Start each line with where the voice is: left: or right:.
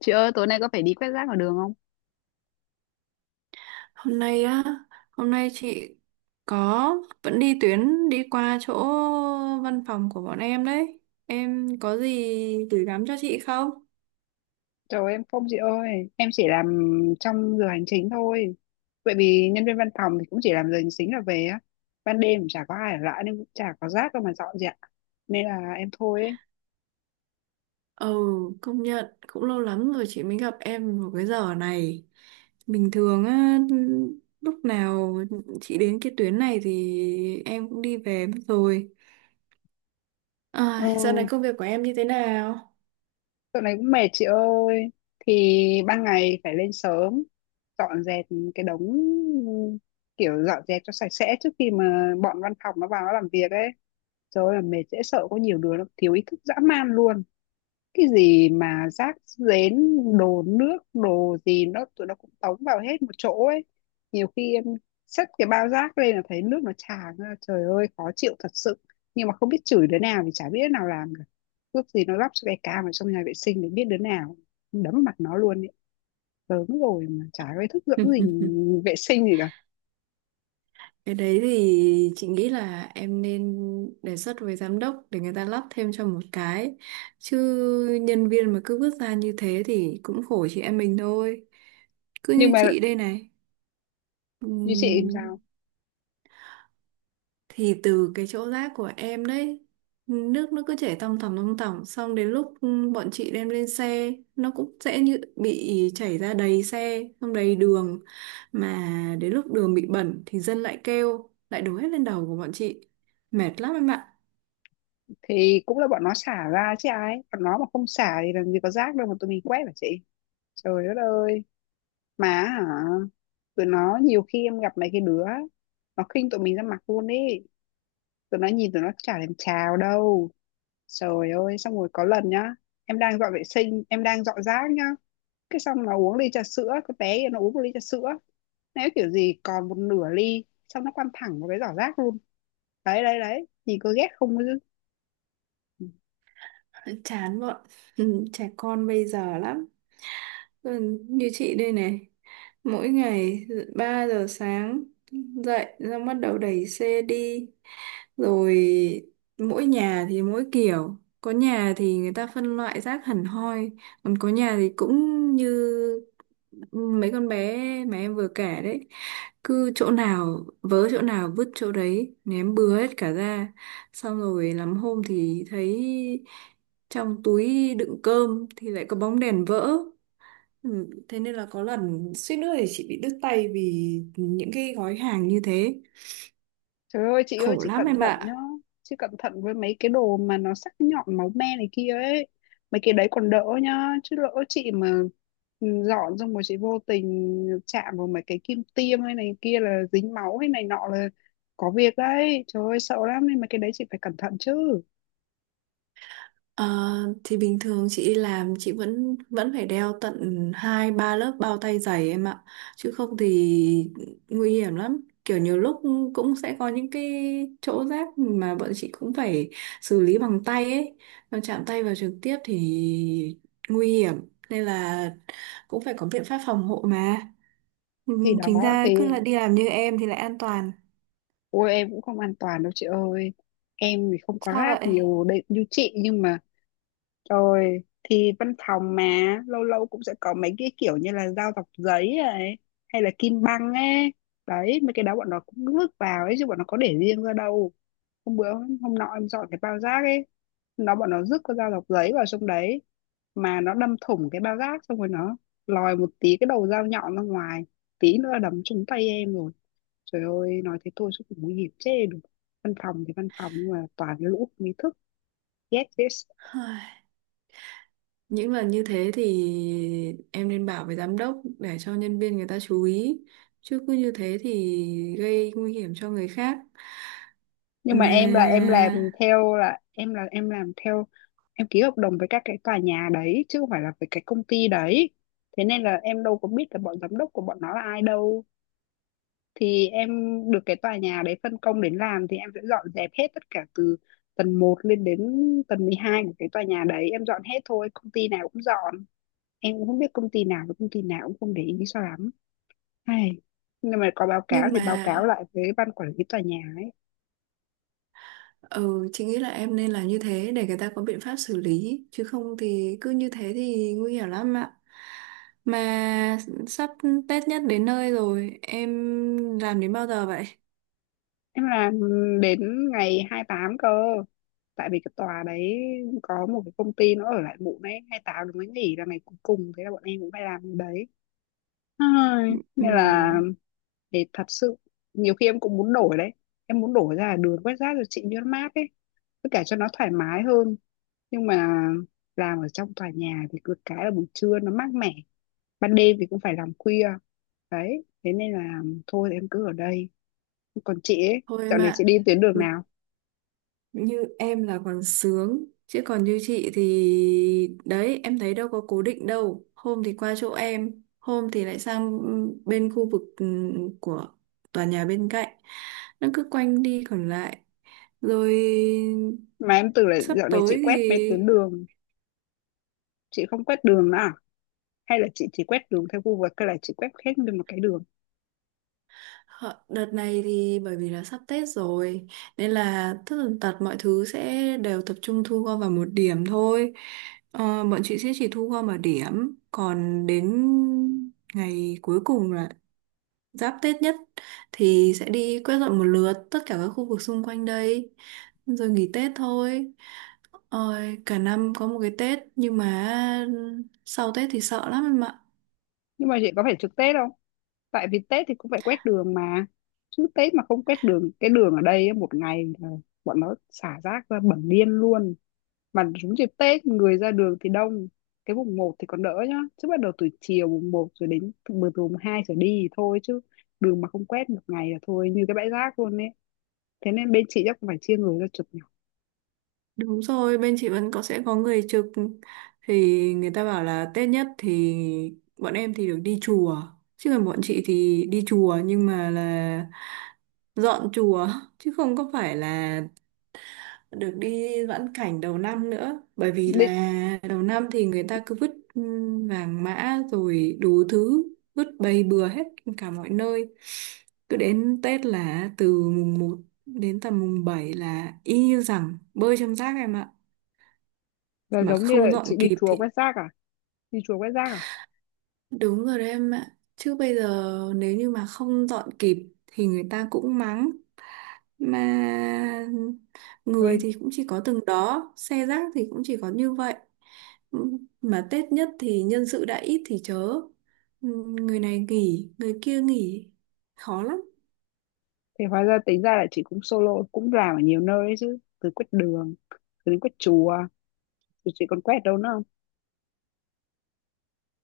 left: Chị ơi, tối nay có phải đi quét rác ở đường không?
right: Hôm nay á, hôm nay chị có vẫn đi tuyến đi qua chỗ văn phòng của bọn em đấy. Em có gì gửi gắm cho chị không?
left: Trời em không chị ơi, em chỉ làm trong giờ hành chính thôi. Bởi vì nhân viên văn phòng thì cũng chỉ làm giờ hành chính là về á. Ban đêm cũng chả có ai ở lại nên cũng chả có rác đâu mà dọn dẹp. Nên là em thôi ấy.
right: Ừ, công nhận cũng lâu lắm rồi chị mới gặp em vào cái giờ này. Bình thường á, lúc nào chị đến cái tuyến này thì em cũng đi về mất rồi. À, dạo này
left: Ừ,
right: công việc của em như thế nào?
left: dạo này cũng mệt chị ơi. Thì ban ngày phải lên sớm, dọn dẹp cái đống kiểu dọn dẹp cho sạch sẽ trước khi mà bọn văn phòng nó vào nó làm việc ấy. Trời ơi, là mệt dễ sợ, có nhiều đứa nó thiếu ý thức dã man luôn. Cái gì mà rác rến, đồ nước đồ gì nó tụi nó cũng tống vào hết một chỗ ấy. Nhiều khi em xách cái bao rác lên là thấy nước nó tràn ra, trời ơi khó chịu thật sự. Nhưng mà không biết chửi đứa nào thì chả biết đứa nào làm cả. Ước gì nó lắp cho cái cam ở trong nhà vệ sinh để biết đứa nào, đấm mặt nó luôn ấy. Lớn rồi mà chả có ý thức dưỡng gì, vệ sinh gì cả.
right: Cái đấy thì chị nghĩ là em nên đề xuất với giám đốc để người ta lắp thêm cho một cái. Chứ nhân viên mà cứ vứt ra như thế thì cũng khổ chị em mình thôi. Cứ
left: Nhưng
right: như
left: mà
right: chị đây
left: như chị làm
right: này
left: sao
right: thì từ cái chỗ rác của em đấy, nước nó cứ chảy tòng tòng tòng tòng, xong đến lúc bọn chị đem lên xe nó cũng sẽ như bị chảy ra đầy xe, xong đầy đường. Mà đến lúc đường bị bẩn thì dân lại kêu, lại đổ hết lên đầu của bọn chị. Mệt lắm em ạ.
left: thì cũng là bọn nó xả ra chứ ai, bọn nó mà không xả thì làm gì có rác đâu mà tụi mình quét hả chị. Trời đất ơi, mà hả, tụi nó nhiều khi em gặp mấy cái đứa nó khinh tụi mình ra mặt luôn ý. Tụi nó nhìn tụi nó chả thèm chào đâu. Trời ơi, xong rồi có lần nhá, em đang dọn vệ sinh, em đang dọn rác nhá, cái xong nó uống ly trà sữa, cái bé kia nó uống một ly trà sữa, nếu kiểu gì còn một nửa ly, xong nó quăng thẳng vào cái giỏ rác luôn. Đấy đấy đấy, nhìn có ghét không chứ.
right: Chán bọn trẻ con bây giờ lắm. Ừ, như chị đây này, mỗi ngày 3 giờ sáng dậy ra bắt đầu đẩy xe đi, rồi mỗi nhà thì mỗi kiểu, có nhà thì người ta phân loại rác hẳn hoi, còn có nhà thì cũng như mấy con bé mà em vừa kể đấy, cứ chỗ nào vớ chỗ nào vứt chỗ đấy, ném bừa hết cả ra. Xong rồi lắm hôm thì thấy trong túi đựng cơm thì lại có bóng đèn vỡ. Ừ, thế nên là có lần suýt nữa thì chị bị đứt tay vì những cái gói hàng như thế.
left: Trời ơi chị ơi,
right: Khổ
left: chị
right: lắm
left: cẩn
right: em
left: thận nhá.
right: ạ.
left: Chị cẩn thận với mấy cái đồ mà nó sắc nhọn máu me này kia ấy. Mấy cái đấy còn đỡ nhá. Chứ lỡ chị mà dọn xong rồi chị vô tình chạm vào mấy cái kim tiêm hay này kia là dính máu hay này nọ là có việc đấy. Trời ơi sợ lắm, nên mấy cái đấy chị phải cẩn thận chứ.
right: Ờ, thì bình thường chị đi làm chị vẫn vẫn phải đeo tận hai ba lớp bao tay dày em ạ, chứ không thì nguy hiểm lắm. Kiểu nhiều lúc cũng sẽ có những cái chỗ rách mà bọn chị cũng phải xử lý bằng tay ấy, còn chạm tay vào trực tiếp thì nguy hiểm, nên là cũng phải có biện pháp phòng hộ mà. Ừ,
left: Thì
right: chính
left: đó
right: ra cứ
left: thì,
right: là đi làm như em thì lại an toàn.
left: ôi em cũng không an toàn đâu chị ơi. Em thì không có
right: Sao
left: rác
right: vậy?
left: nhiều đấy như chị, nhưng mà rồi thì văn phòng mà lâu lâu cũng sẽ có mấy cái kiểu như là dao dọc giấy này, hay là kim băng ấy. Đấy, mấy cái đó bọn nó cũng vứt vào ấy chứ bọn nó có để riêng ra đâu. Hôm bữa hôm nọ em dọn cái bao rác ấy, bọn nó vứt cái dao dọc giấy vào trong đấy, mà nó đâm thủng cái bao rác xong rồi nó lòi một tí cái đầu dao nhọn ra ngoài, tí nữa là đấm trúng tay em rồi. Trời ơi, nói thế thôi chứ cũng nguy hiểm chê được. Văn phòng thì văn phòng nhưng mà toàn cái lũ không ý thức, ghét thế.
right: Những lần như thế thì em nên bảo với giám đốc để cho nhân viên người ta chú ý. Chứ cứ như thế thì gây nguy hiểm cho người khác.
left: Nhưng mà
right: Mà
left: em là em làm theo là em làm theo, em ký hợp đồng với các cái tòa nhà đấy chứ không phải là với cái công ty đấy. Thế nên là em đâu có biết là bọn giám đốc của bọn nó là ai đâu. Thì em được cái tòa nhà đấy phân công đến làm thì em sẽ dọn dẹp hết tất cả từ tầng một lên đến tầng 12 của cái tòa nhà đấy, em dọn hết thôi, công ty nào cũng dọn. Em cũng không biết công ty nào với công ty nào, cũng không để ý sao lắm, hay nhưng mà có báo cáo
right: nhưng
left: thì
right: mà
left: báo cáo lại với ban quản lý tòa nhà ấy.
right: ừ chị nghĩ là em nên làm như thế để người ta có biện pháp xử lý, chứ không thì cứ như thế thì nguy hiểm lắm ạ. Mà sắp Tết nhất đến nơi rồi, em làm đến bao giờ vậy?
left: Em làm đến ngày 28 cơ. Tại vì cái tòa đấy có một cái công ty nó ở lại muộn ấy, 28 nó mới nghỉ là ngày cuối cùng, thế là bọn em cũng phải làm cái đấy. Ai,
right: Ừ,
left: nên là để thật sự nhiều khi em cũng muốn đổi đấy. Em muốn đổi ra đường quét rác rồi chị cho nó mát ấy. Với cả cho nó thoải mái hơn. Nhưng mà làm ở trong tòa nhà thì cứ cái là buổi trưa nó mát mẻ. Ban đêm thì cũng phải làm khuya. Đấy, thế nên là thôi em cứ ở đây. Còn chị ấy,
right: thôi
left: dạo
right: em
left: này chị
right: ạ.
left: đi tuyến đường nào?
right: Như em là còn sướng, chứ còn như chị thì đấy, em thấy đâu có cố định đâu. Hôm thì qua chỗ em, hôm thì lại sang bên khu vực của tòa nhà bên cạnh. Nó cứ quanh đi còn lại, rồi
left: Mà em tưởng là
right: sắp
left: dạo này chị
right: tới
left: quét mấy tuyến
right: thì
left: đường, chị không quét đường nữa à? Hay là chị chỉ quét đường theo Google hay là chị quét hết nguyên một cái đường?
right: Hợ, đợt này thì bởi vì là sắp Tết rồi nên là tất tần tật mọi thứ sẽ đều tập trung thu gom vào một điểm thôi. Ờ, bọn chị sẽ chỉ thu gom ở điểm, còn đến ngày cuối cùng là giáp Tết nhất thì sẽ đi quét dọn một lượt tất cả các khu vực xung quanh đây rồi nghỉ Tết thôi. Ôi, cả năm có một cái Tết nhưng mà sau Tết thì sợ lắm em ạ.
left: Nhưng mà chị có phải trực Tết không? Tại vì Tết thì cũng phải quét đường mà. Chứ Tết mà không quét đường, cái đường ở đây á, một ngày là bọn nó xả rác ra bẩn điên luôn. Mà đúng dịp Tết người ra đường thì đông. Cái mùng một thì còn đỡ nhá. Chứ bắt đầu từ chiều mùng một rồi đến từ từ mùng 2 trở đi thì thôi chứ, đường mà không quét một ngày là thôi như cái bãi rác luôn ấy. Thế nên bên chị chắc cũng phải chia người ra chụp nhỉ.
right: Đúng rồi, bên chị vẫn có, sẽ có người trực. Thì người ta bảo là Tết nhất thì bọn em thì được đi chùa. Chứ còn bọn chị thì đi chùa nhưng mà là dọn chùa chứ không có phải là được đi vãn cảnh đầu năm nữa. Bởi vì
left: Định
right: là đầu năm thì người ta cứ vứt vàng mã rồi đủ thứ, vứt bầy bừa hết cả mọi nơi. Cứ đến Tết là từ mùng 1 đến tầm mùng 7 là y như rằng bơi trong rác em ạ,
left: là
right: mà
left: giống như
right: không
left: là
right: dọn
left: chị đi
right: kịp
left: chùa
right: thì
left: quét rác à, đi chùa quét rác à,
right: đúng rồi đấy em ạ. Chứ bây giờ nếu như mà không dọn kịp thì người ta cũng mắng, mà người
left: quên,
right: thì cũng chỉ có từng đó, xe rác thì cũng chỉ có như vậy, mà Tết nhất thì nhân sự đã ít thì chớ, người này nghỉ người kia nghỉ, khó lắm.
left: thì hóa ra tính ra là chị cũng solo cũng làm ở nhiều nơi đấy chứ, từ quét đường, từ đến quét chùa, rồi chị còn quét đâu nữa không?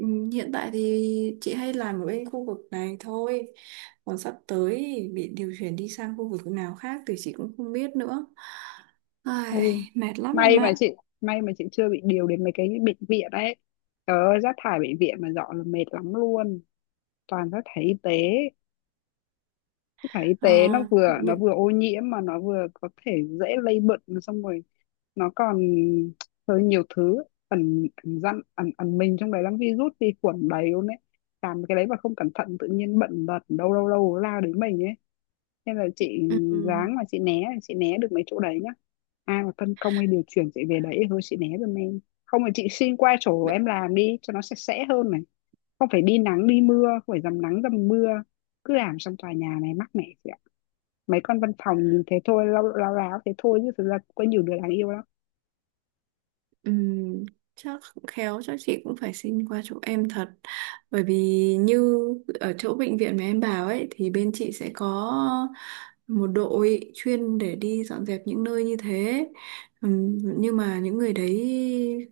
right: Ừ, hiện tại thì chị hay làm ở bên khu vực này thôi. Còn sắp tới thì bị điều chuyển đi sang khu vực nào khác thì chị cũng không biết nữa. Ai,
left: Ôi,
right: mệt lắm em
left: may mà
right: ạ.
left: chị may mà chị chưa bị điều đến mấy cái bệnh viện đấy. Trời ơi, rác thải bệnh viện mà dọn là mệt lắm luôn, toàn rác thải y tế. Rác thải y
right: Ờ,
left: tế nó
right: những,
left: vừa ô nhiễm mà nó vừa có thể dễ lây bệnh, xong rồi nó còn hơi nhiều thứ ẩn ẩn dặn ẩn ẩn mình trong đấy, lắm virus vi khuẩn đầy luôn đấy. Làm cái đấy mà không cẩn thận tự nhiên bệnh tật đâu đâu đâu lao đến mình ấy. Nên là chị
right: ừ, ừ,
left: ráng mà chị né, chị né được mấy chỗ đấy nhá. Ai mà phân công hay điều chuyển chị về đấy thì thôi chị né giùm em, không thì chị xin qua chỗ em làm đi cho nó sạch sẽ hơn này. Không phải đi nắng đi mưa, không phải dầm nắng dầm mưa, cứ làm trong tòa nhà này mắc mẻ chị ạ. Mấy con văn phòng nhìn thế thôi, lao lao láo thế thôi chứ thực ra có nhiều đứa đáng yêu lắm.
right: ừm, chắc khéo chắc chị cũng phải xin qua chỗ em thật, bởi vì như ở chỗ bệnh viện mà em bảo ấy thì bên chị sẽ có một đội chuyên để đi dọn dẹp những nơi như thế. Nhưng mà những người đấy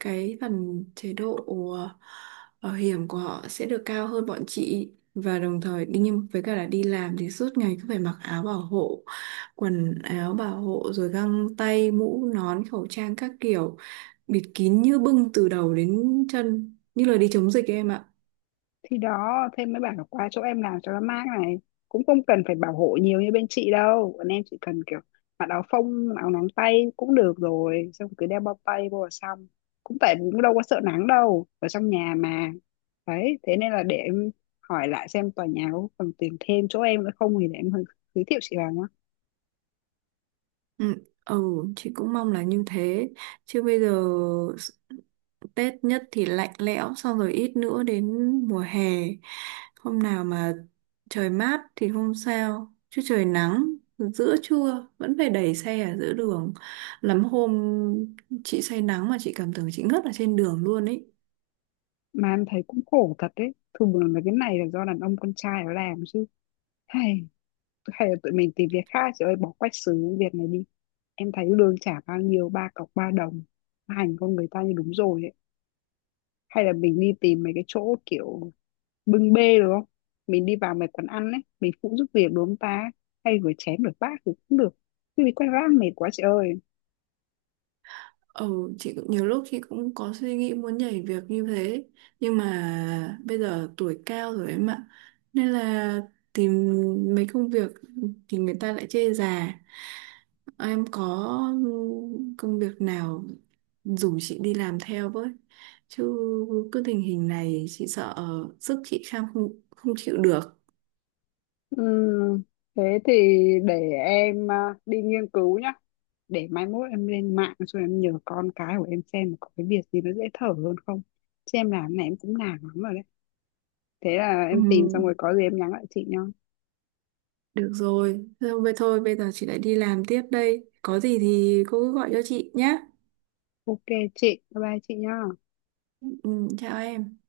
right: cái phần chế độ ờ, bảo hiểm của họ sẽ được cao hơn bọn chị, và đồng thời đi, nhưng với cả là đi làm thì suốt ngày cứ phải mặc áo bảo hộ, quần áo bảo hộ rồi găng tay mũ nón khẩu trang các kiểu, bịt kín như bưng từ đầu đến chân như là đi chống dịch ấy em ạ.
left: Thì đó thêm mới bảo là qua chỗ em làm cho nó mát này, cũng không cần phải bảo hộ nhiều như bên chị đâu. Bọn em chỉ cần kiểu mặc áo phông áo nắng tay cũng được rồi, xong cứ đeo bao tay vô là xong. Cũng tại vì cũng đâu có sợ nắng đâu, ở trong nhà mà. Đấy, thế nên là để em hỏi lại xem tòa nhà có cần tìm thêm chỗ em nữa không thì để em giới thiệu chị vào nhá.
right: Ừ, ừ, chị cũng mong là như thế, chứ bây giờ s- Tết nhất thì lạnh lẽo, xong rồi ít nữa đến mùa hè, hôm nào mà trời mát thì không sao, chứ trời nắng giữa trưa vẫn phải đẩy xe ở giữa đường. Lắm hôm chị say nắng mà chị cảm tưởng chị ngất ở trên đường luôn ấy.
left: Mà em thấy cũng khổ thật đấy, thường là cái này là do đàn ông con trai nó làm chứ, hay hay là tụi mình tìm việc khác chị ơi, bỏ quách xứ việc này đi. Em thấy lương trả bao nhiêu, ba cọc ba đồng, hành con người ta như đúng rồi ấy. Hay là mình đi tìm mấy cái chỗ kiểu bưng bê đúng không, mình đi vào mấy quán ăn ấy mình phụ giúp việc đúng không ta, hay rửa chén rửa bát thì cũng được. Chứ bị quay ra mệt quá chị ơi.
right: Ừ, chị cũng nhiều lúc chị cũng có suy nghĩ muốn nhảy việc như thế, nhưng mà bây giờ tuổi cao rồi em ạ, nên là tìm mấy công việc thì người ta lại chê già. Em có công việc nào rủ chị đi làm theo với, chứ cứ tình hình này chị sợ sức chị kham không không chịu được.
left: Ừm, thế thì để em à, đi nghiên cứu nhá. Để mai mốt em lên mạng rồi em nhờ con cái của em xem có cái việc gì nó dễ thở hơn không. Chứ em làm này em cũng nản lắm rồi đấy. Thế là
right: Ừ,
left: em tìm xong rồi có gì em nhắn lại chị nhá.
right: được rồi, thôi vậy thôi, bây giờ chị lại đi làm tiếp đây, có gì thì cô cứ gọi cho chị nhé.
left: Ok chị, bye bye chị nhá.
right: Ừ, chào em.